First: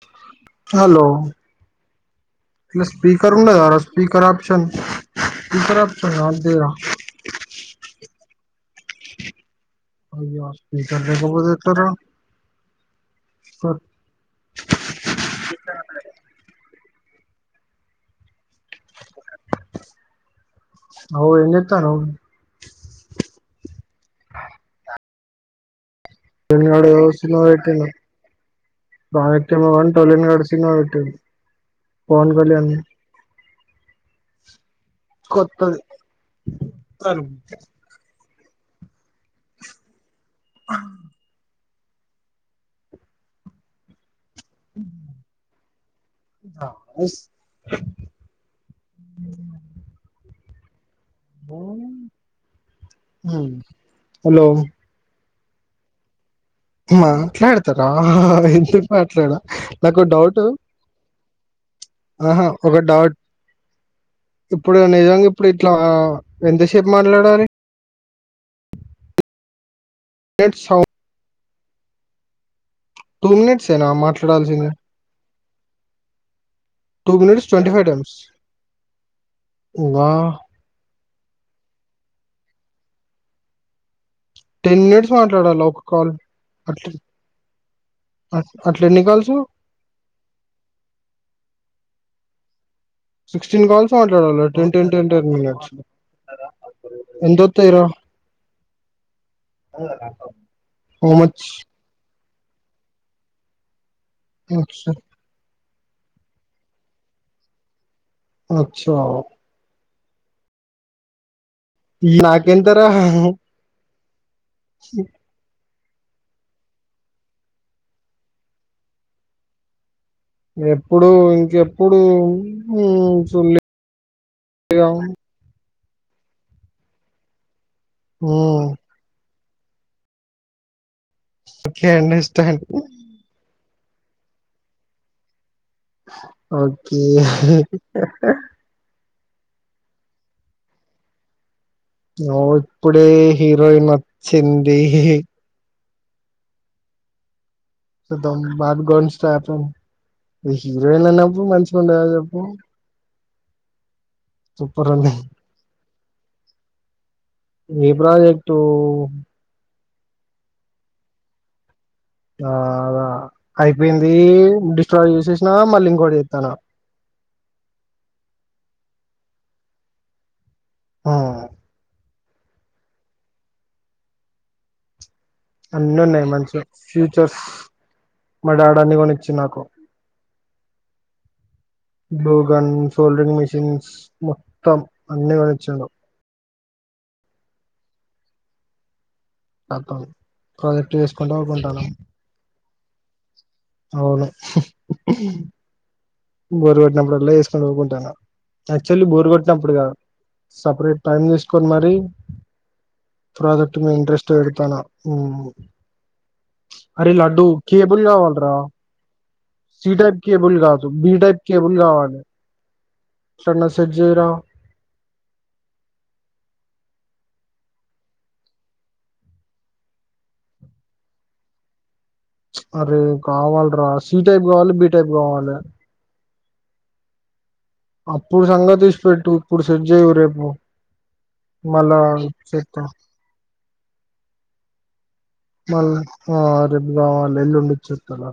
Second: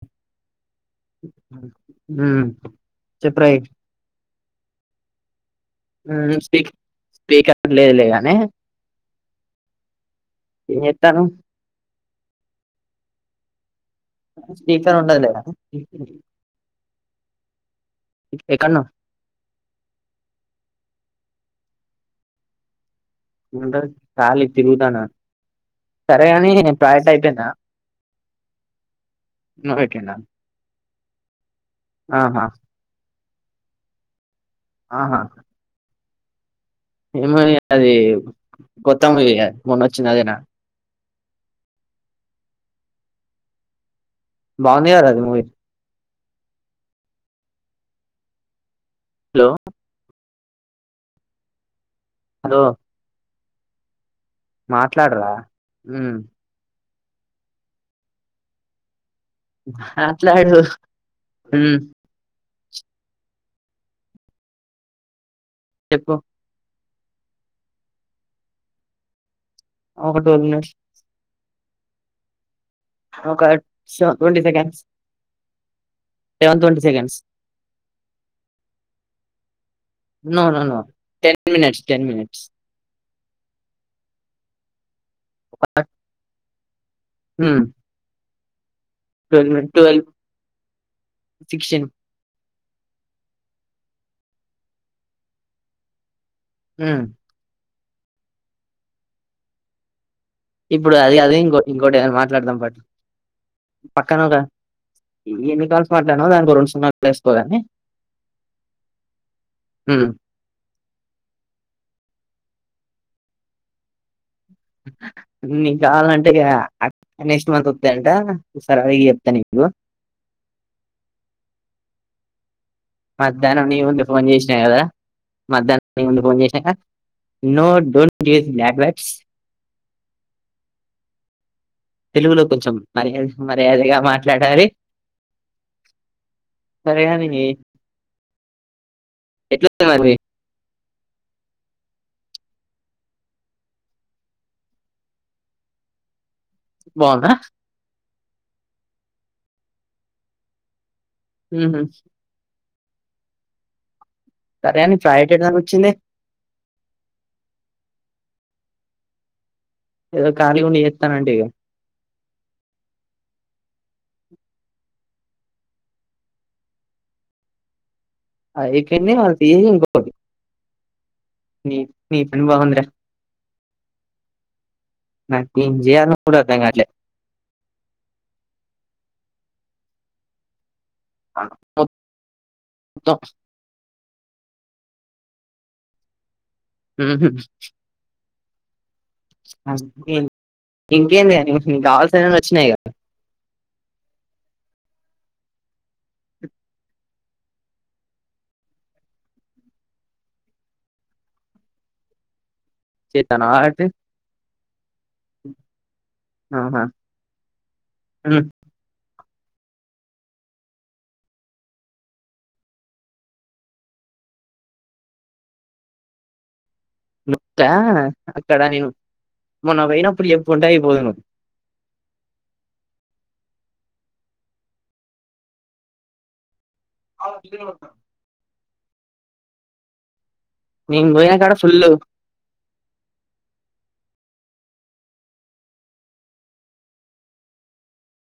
[inaudible] Hello హ్మ్ నువ్ speaker చెప్పురా కదా స్పీకరాప్షన్ స్పీకరాప్షన్ హ్మ్ ఆఫ్ స్పీక్ చేయరా స్పీకర్ లేదులే గాని ఏం చేత్తన్నావ్ [unintelligible] ఆ స్పీకర్ ఉండ [unintelligible] ఎక్కడున్నావ్ [unintelligible] ఏం చేత్తున్నావ్ ఏమంటారు కాలి తింటన [unintelligible] సినిమా పెట్టిండు నువ్వు పెట్టిండా [unintelligible] ఫోన్ [inaudible] ఆహా ఆహా కొత్తది ఏమరి అది కొత్త మూవీ మొన్నోచ్చింది అదేనా ఆ బాగ్ తీయలే అది మూవీ [inaudible] హలో హ హలో మ్మ్ మాట్లాడరా మ్మ్ మాట్లాడత రా వింటున్నాను మాట్లాడు నాకొడౌటు మ్మ్ ఆహా ఒక డౌట్ ఇప్పుడు నిజంగా ఇప్పుడు ఇట్లా చెప్పు ఆవ్ ఎందిష్ చెప్పు మాట్లాడాలి ఒకటుంది మినిట్స్ టూ ఒక మినేట్సేనా ట్వంటీ మాట్లాడాల్సింది. Seconds eleven twenty two seconds minutes twenty five times no no no ten minutes ten minutes ten minutes మాట్లాడాలా ఒక కాల్ అట్లనా హ్మ్ okay twelve twelve sixteen sixteen calls మాట్లాడాలి. టెన్ టెన్ టెన్ మినిట్స్ హ్మ్. ఎంతోతయి రా అ రా ఇప్పుడు అది కాదు ఇంకో ఇంకోటి ఏదన్న మాట్ మాట్లాడుదాం పట్ పక్కనరా అచ్చ ఈ ఎన్ని కాల్స్ మాట్లాడినావ్ దానికి ఓ రెండు సున్నాలు ఏసుకోగాని అచ్చా హ్మ్ నాకెంతరా నీ కావాలంటే ఆ నెక్స్ట్ మంత్ వత్తాయంట సరే ఈ చెప్తానీకు ఎప్పుడు ఇంకెప్పుడు మ్మ్ మధ్యాహ్నం సుల్లిగా నీ ముందు ఫోన్ చేసినా గదా మధ్యాహ్నం నీ ముందు ఫోన్ జెషినగ note don't use hmm bad words okay తెలుగులో అండర్స్టాండ్ కొంచెం [unintelligible] ఎదిగా మాట్లాడాలి ఓకే సరే ఎట్లా ఉతన్నవ్రాగుడి నో ఇప్పుడే హీరోయిన్ వచ్చింది. బాగుందా సుద్దాం బ్యాక్గ్రౌండ్ స్టార్ట్ అయింది. ఇహీమ్ ఎన్నన్న హుహు. మంచిగా ఉంద చెప్పు సరే సూపర్ గాని ఉంది ప్రాజెక్ట్ ఏడి దాంకా వోచ్చింది. ఏ ప్రాజెక్ట్ ఏదో కాళీగా ఉండి చేత్తన్న ఆంటీవి గా ఆ ఆద అయిపోయింది. డిస్ట్రాయి చేసేసిన మళ్ళీ ఇంకోటి చేత్తన్న [unintelligible] ఇంకోటి ని నీ పని బగుంది రా అన్నీ ఉన్నాయి. మంచి ఫ్యూచర్స్ మ డాడీ ఆన్ని కొని చ్చినకు బ్లూ గన్ మొత్తం సోల్డ్రింగ్ మీషన్స్ మొత్తం అన్నీ కొనించిండు. ఉహ్ మొత్తం ప్రాజెక్ట్ ఇంకేంది చేసుకుంటూ యా నీకు ఊకుంటాను కావాల్సినై అన్నీ వోచ్చినాయి. గా అని అవును బోరు కొట్టినప్పుడు అలా వేసుకొని పోఊకుంటాను క్చుల్లీ బోరు కొట్టినప్పుడు కాదు సపరేట్ టైం తీసుకొని మరి చేస్తాను ప్రాజెక్ట్ కాబట్టి ఇంట్రెస్ట్ తన హ్మ్మ్ ఆహా అరె లడ్డు కేబుల్ కావాలి ఉమ్ రా సి టైప్ కేబుల్ కాదు బి టైప్ కేబుల్ కాగావానే ఎలా సజ రా అక్కడా నేను మొన్న పోన అప్పుడు ఎప్పు ఉంటా అయిపోద ను అరే కావాలరా సి టైప్ కావాలి బి టైప్ కావాలి అ అప్పుడు సంగతి ఇడిచిపెట్టు ఇప్పుడు సెట్ చెయ్యి రేపు నేను పోయిన కాడ ఫుల్లు మళ్ళా చెత్తా మళ్ళీ ఆ రేపు కావాలి ఎల్లుండి చూస్తారా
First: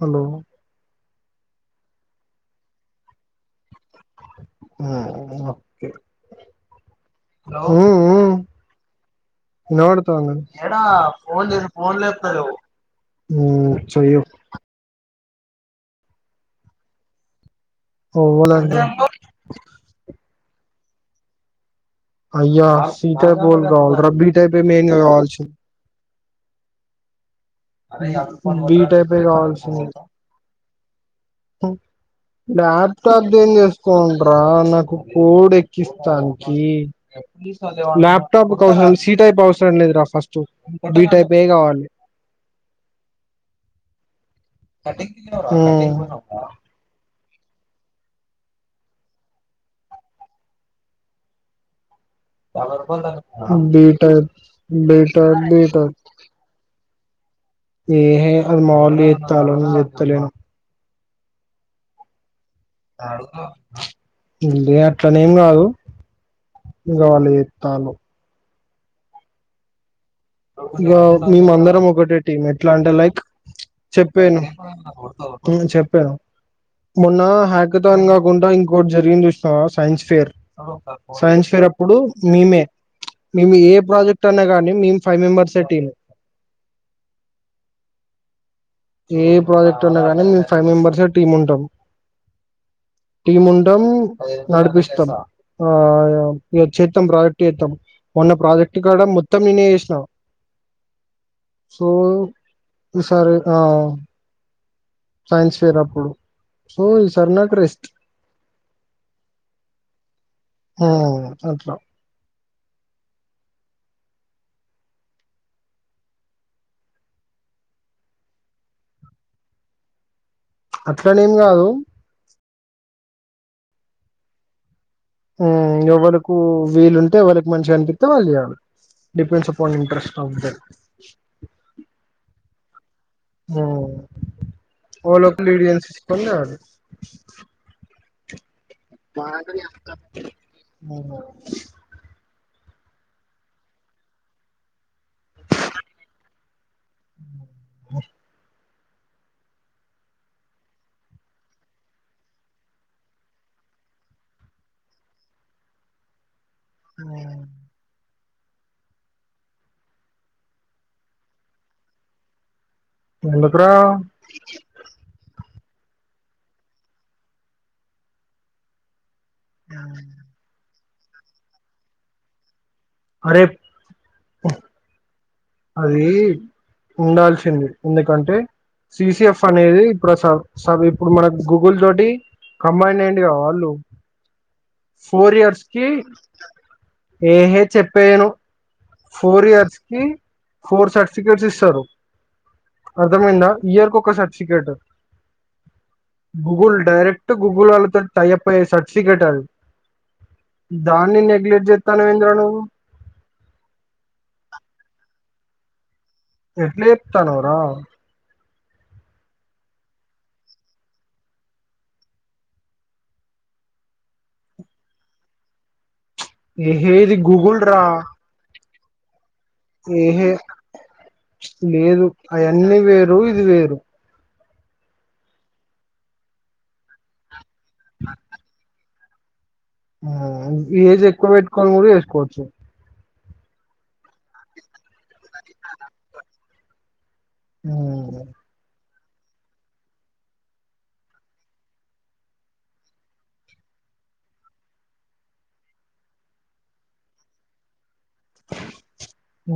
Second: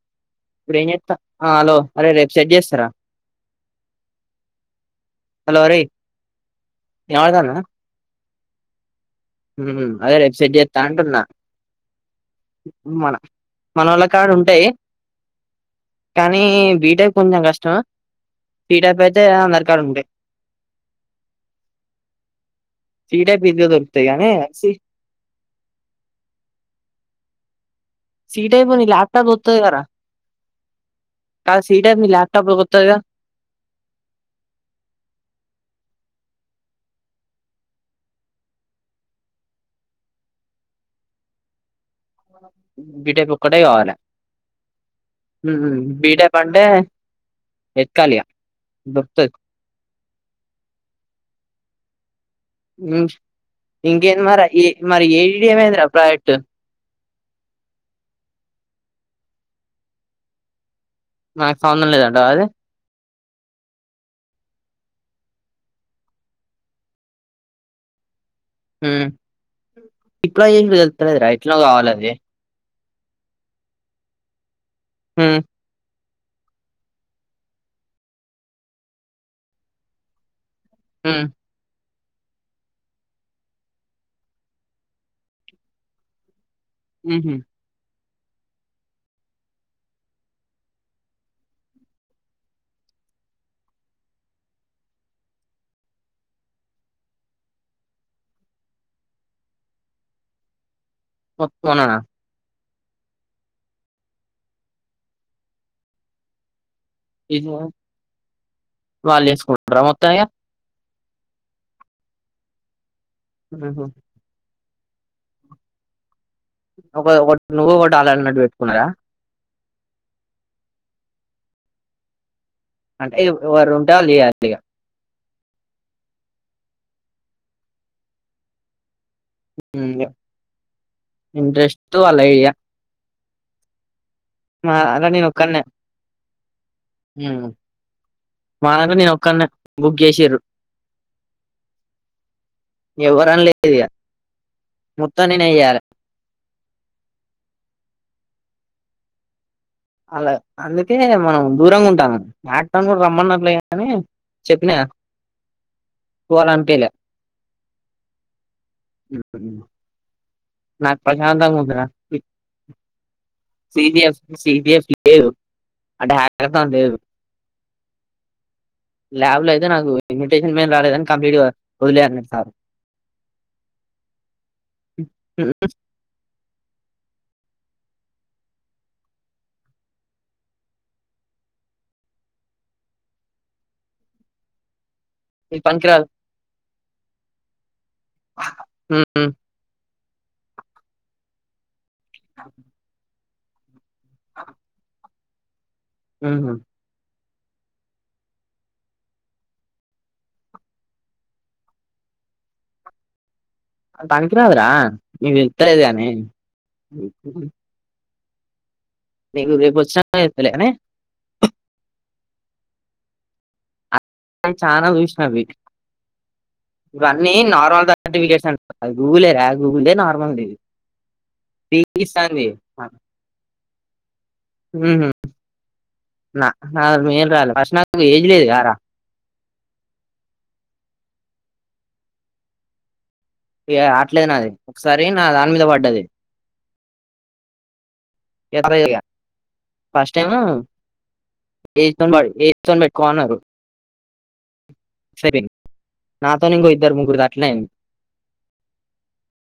హలో ఇప్పుడు ఏం చేస్తున్నావ్ ఆ హలో ఆ రేపు సెట్ చేస్తారా హలో అరే ఓకే యావదనా ఇన్నాడుతుంది చేస్తా అంటున్నా మన మనోళ్ళ చెయ్యి కాడ ఉంటాయి కానీ బీటెక్ కొంచెం కష్టం ఎవ్వలంటే టీటప్ అయితే అందరికాడ ఉంటాయి అయ్యా సీ టైప్ టైల్ ఈజీగా కావాల దొరుకుతాయి రబ్బీ కానీ టై ఏ సి మెయిన్ కావాల సి టైప్ బీ నీ టైపే ల్యాప్టాప్ వత్తది కదరా కావాల్సింది కాదు సి టైప్ నీ ల్యాప్టాప్ వత్తదిగా ల్యాప్టాప్ కి చేసుకోంట్రా నాకు కోడ్ ఎక్కిస్తాను ల్యాప్టాప్వసరం సి టైప్ అవసరం లేదురా ఫస్ట్ బీ టైప్ ఏ కావాలి బిటేపు ఒక్కటే కావాలి బిటే పంటే ఎతకాలిగా దొరుకుతది బీట ఇంకేంది మరి ఏ మరి బెటక్ ఏడిడి ఏమైందిరా బీటక్ ప్రాజెక్ట్ ఏ అమ నాకు సంబంధం లేదంట అది అట్లనే ఏం కాదు ఇంకా వాళ్ళు పిలుతాలు హ్మ్మ్ ఇక మేమందరం ఒకటే టీంట్ ఇట్లా అంటే లైక్ చెప్పాను చెప్పారు మొన్నా హ్యాకతాన్ కాకుండా ఇంకోటి జరిగింది చూసినావా సైన్స్ ఫేర్ సైన్స్ ఫేర్ అప్ ఇప్పుడు మేమే మేము ఏ ప్రాజెక్ట్ అన్నా కానీ మేము ఫైవ్ మెంబెర్సే టీమ్ ఉహూ ఏ ప్రాజెక్ట్ అన్నా కానీ ఫైవ్ మెంబెర్సే టీమ్ ఉంటాం. టీమ్ ఉంటాం నడిపిస్తాం. ఆ చేత్తం ప్రాజెక్ట్ చేత్తం మొన్న ప్రాజెక్ట్ కాడ మొత్తం నేనే చేసి నా పక్కానా ఈ సరే ఆ సైన్స్ ఫేర్ అప్పుడు సో ఈసారి ఇది నాకు రెస్ట్ వాళ్ళేసుకుంటరా మొత్తం ఇగా ఆ అట్లా ఉహ్ ఒక ఒకటి నువ్వు ఒకటి ఆల్లన్నట్టు పెట్టుకున్నారా. అట్ల నీ ఏం గాదు. అంటే ఎవరు ఉంటే వాళ్ళు చేయాలి. ఇగా ఉమ్ ఎవలకు వీలుంటే వాళ్ళకి మంచిగా అనిపిస్తే వాళ్ళు జేయాలి. ఉమ్ ఇంట్రెస్ట్ అలాగే హ్ అలా పోయి నేను ఒక్కన్నే లోకలిడియన్స్ తీసుకొని రావాలి. మా దాంట్లో నేను ఒక్కన్నే బుక్ చేసిర్రు హ్ ఎవ్వరని లేదు ఇగా మొత్తం నేనే చేయ్యలే అలా అందుకే మనం దూరంగా ఉంటాన్నాం. ఆడటం గుడా రమ్మన్నట్లే అని చెప్పినా పోవాలీ ఆనిపియాలే ఉ నాకు ప్రశాంతంగా ఉందిరా ఎందుకురా సిబిఎఫ్ సిబిఎఫ్ లేవు అంటే హ్యక్ర స లేదు ల్యాబ్ లో అయితే నాకు ఇన్విటేషన్ ఏం రాలేదని కంప్లీట్ గా వదిలే అన్నడు సార్ అరేబ్ అది ఉండాల్సింది ఎందుకంటే సిసిఎఫ్ అనేది ఇప్పుడు స సబ్ ఇప్పుడు మనకు గూగుల్ తోటి కంబైన్ అయిండు కా వాళ్ళు ఫోర్ ఇది ఇయర్స్కి పనికిరాదు ఏహే చెప్పేయను ఉమ్, ఫోర్ ఇయర్స్ ఫోర్ సర్టిఫికేట్స్ ఇస్తారు అవ్ అర్థమైంద ఇయర్కి ఒక్క ఒక్కో సర్టిఫికేట్ ఉమ్, గూగుల్ డైరెక్ట్ టు గుూగుల్ వాళ్ళతో టైప్ అయ్యే సర్టిఫికెట్ అది దాన్ని నెగ్లెక్ట్ చేస్తానుేంద్ర నువ్వు అది పనికిరాదు రా. వీళ్ళు ఇస్తాలేరు గానీ ఎట్లే చెప్ త్తెనవ్ రా నీకు రేపు వచ్చిన తెలుత్తా లే అని అ చాలనా చూసిన ఇవి ఈది గూగుల్రా సర్టిఫికేట్స్ అంట అది గూగులే రా ఏహే లేదు పీకిస్తాంది అయన్నీ వేరు ఇది వేరు ఊ హు నా నా మేన్ రాాల ఫస్ నాకు ఏజ్ లేదు గార ఉమ్ఏజ్ ఎక్కువ పెట్టుకోని కూడా వేసుకోవచ్చు అట్లేదు నాది ఒకసారి నా దాని మీద పడ్డది ఉమ్ ఎదావేరియ ఫస్ట్ టైమ్ ఏతో ఏతో పెట్టుకోన్నారు నాతో ఇంకో ఇద్దరు ముగ్గురిది అట్లే అయింది ఉ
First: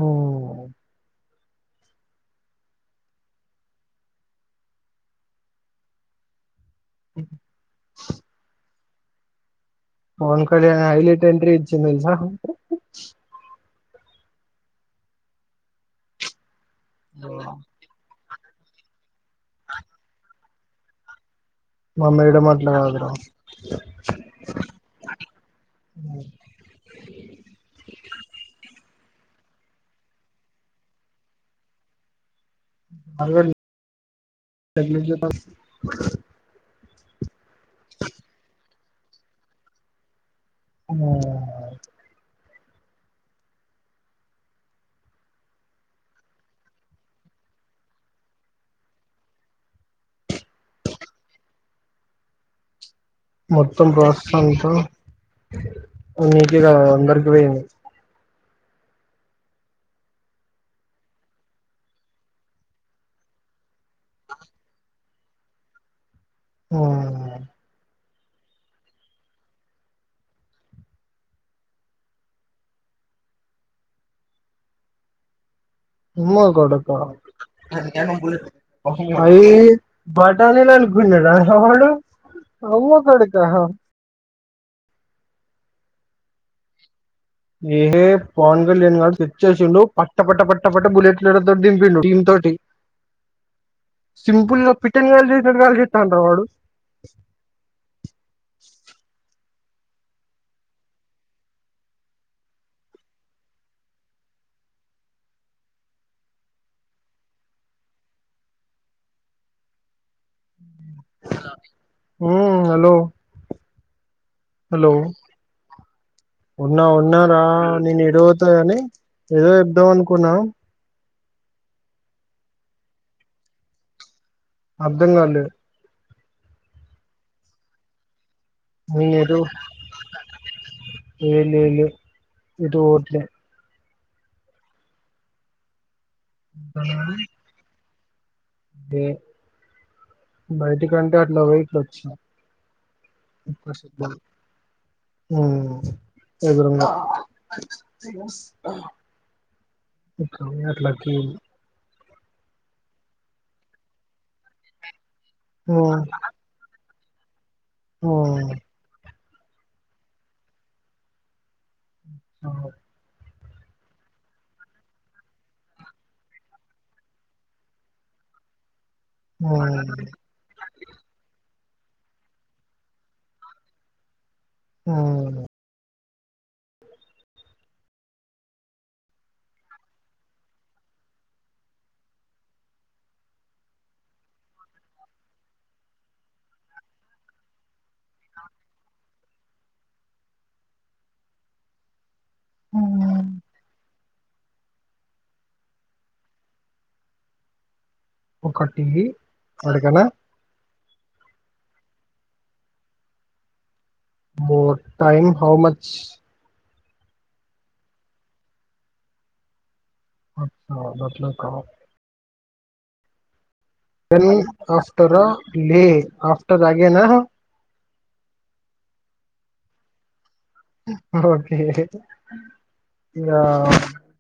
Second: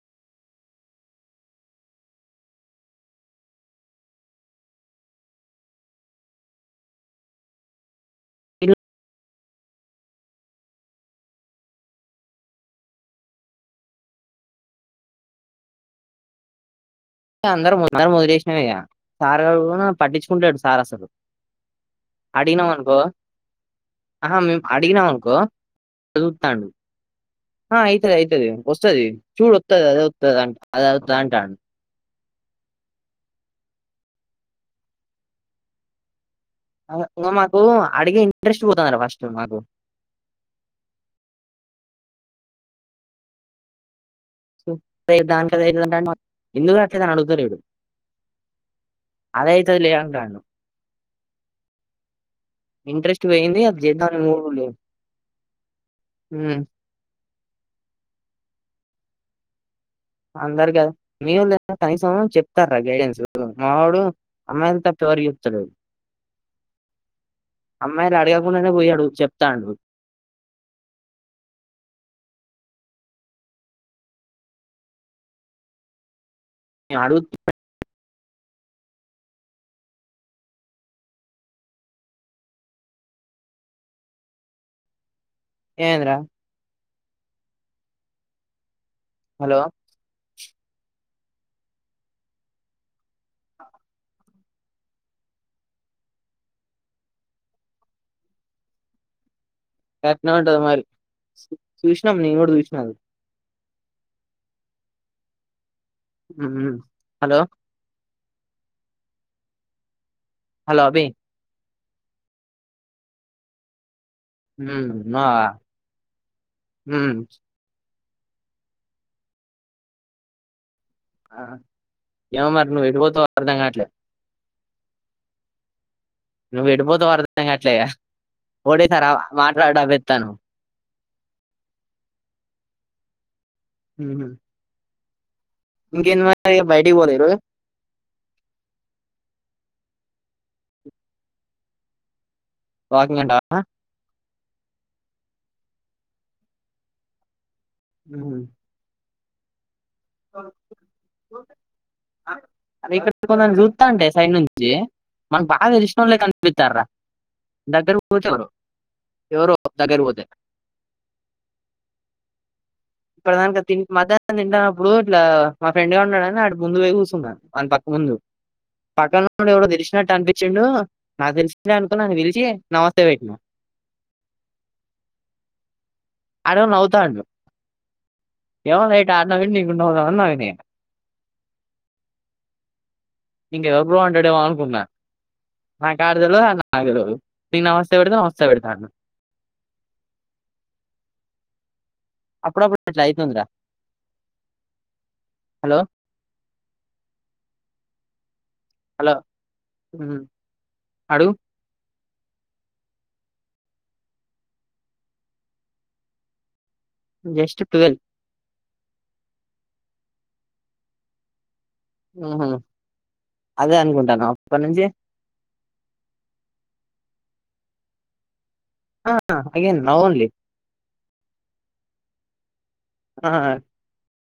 ఇనో అడి బుల్ పవన్ కళ్యాణ్ హైలైట్ ఎంట్రీ ఇచ్చిండు ఇన్నా అందర ముందర వదిలేసిన అయ్యా సార్ పట్టించుకుంటలేడు సార్ అసలు మా మేడం అడిగినాం అట్లా ఆనుకో కాదురా ఆహా మేము అడిగినాం అనుకో చదువుతాండు ఆ అయితది అయితది వస్తు వత్తది చూడు వత్తది అదే వత్తది అంత అంటాండు మగ అది గమ్మ ఓ అడిగ ఇంట్రస్ట్ మాస్టర్ మాకు మ్మ్ బ్యాంక్ దగ్గర ఉన్నాడు ఎందుకు అని అడగట్లేదు అలా అదేయితే లే అంటాండు ఇంట్రెస్ట్ పోయింది అది మొత్తం చేద్దామని మూడు ప్రసంతో లేదు ఉమ్ నీటిగా అందరికి పోయింది అందరు కద మీవాడు కనీసం చెప్తారుర గైడెన్స్ మావాడు అమ్మాయిలకి తప్ప ఎవరికి చెప్పుడు అడు మ్మ్ అమ్మాయిలు అడగకుండానే పోయాడు చెప్తాడు ఉమ్మ కొడుక నేను అడుగు అయి బటానీలా అనుకున్నడా వాడు అవ కడక ఏంద్రా ఏ ప కళ్యాణ తెచ్చ హలో చేసిండు పట్ట పట్ట పట్ట పట్ట బులెట్ దింపిండు దీంతోటి సింపుల్ గా పిట్టని కాల్చేసినట్టు కాల్చేస్టాండు రా వాడు గట్లనే ఉంటది మారి చూసిన నేను గూడా చూసిన మ్మ్ హలో హలో అభి మ్మ్ హలో ఉమ్, హలో ఉన్నావా? ఉన్నా ఉమ్. ఉన్నార నేను ఎద అవుతాయని ఏదో చెద్దాం అనుకున్నా ఆ ఏమో మరి నువ్వు ఎటుపోతావో అర్థం కాట్లే అర్ధం కాలే నువ్వు ఎటుపోతావ అర్థం గాట్లే రా ఓడి సార్ నేను మాట్లాడాబత్తను ఎల్లీ ఎటు పోవట్లే మ్మ్ హ్మ్మ్ ఇంకేమ మచ బయటికి పోలే ఈరోజు అే బయటికంటే అట్లా పోయి ఇట్లోచిన వాకింగే అంటావా మ్మ్ ఎదురుగా హా ఇ అట్లాకి అదే ఇక్కడ కొంద చూస్తా అంటే సైడ్ నుంచి మన బాగా ఉమ్ ఇలిష్టంళ్లే క అనిపితార దగ్గర కి పోతారు ఉమ్ ఎవరో దగ్గరు పోతే ఆ ఇప్పుడు దానికి మధ్యాహ్నం తింటనప్పుడు ఇట్లా మా ఫ్రెండ్ గా ఉన్నాడుని అటు ముందు పో కూర్చుంటాను వాని పక్క ముందు పక్కన నుండి ఎవో ఉమ్ తెలిసినట్టు అనిపించిండు నాకు తెలి న అనుకున్నాను పిలిచి నమస్తే పెట్నా ఉమ్ ఆడవ నావుతాండు డు కేవం నైట్ ఆడ నవ్ నీకుండ అవుతాని వి నను ఇంకెవరు బో అంటాడేమో అనుకున్నా నాకు ఆడ తెలి నాకు తెలిదు నీ న వస్తే పెడితే నవ వస్తే పెడతాడు అప్పుడప్పుడు ఎట్లా మ్మ్. అయ్తుందిరా హలో ఒకటి అడాగనా ఆడుగు more time how much just twelve అట్లా బదలే కా ఉహుమ్ దన్ ఆఫ్టర్ లే ఆఫ్టర్ అగేనా ఆ అగేన్ నౌ ఓన్లీ ఓకే ఆ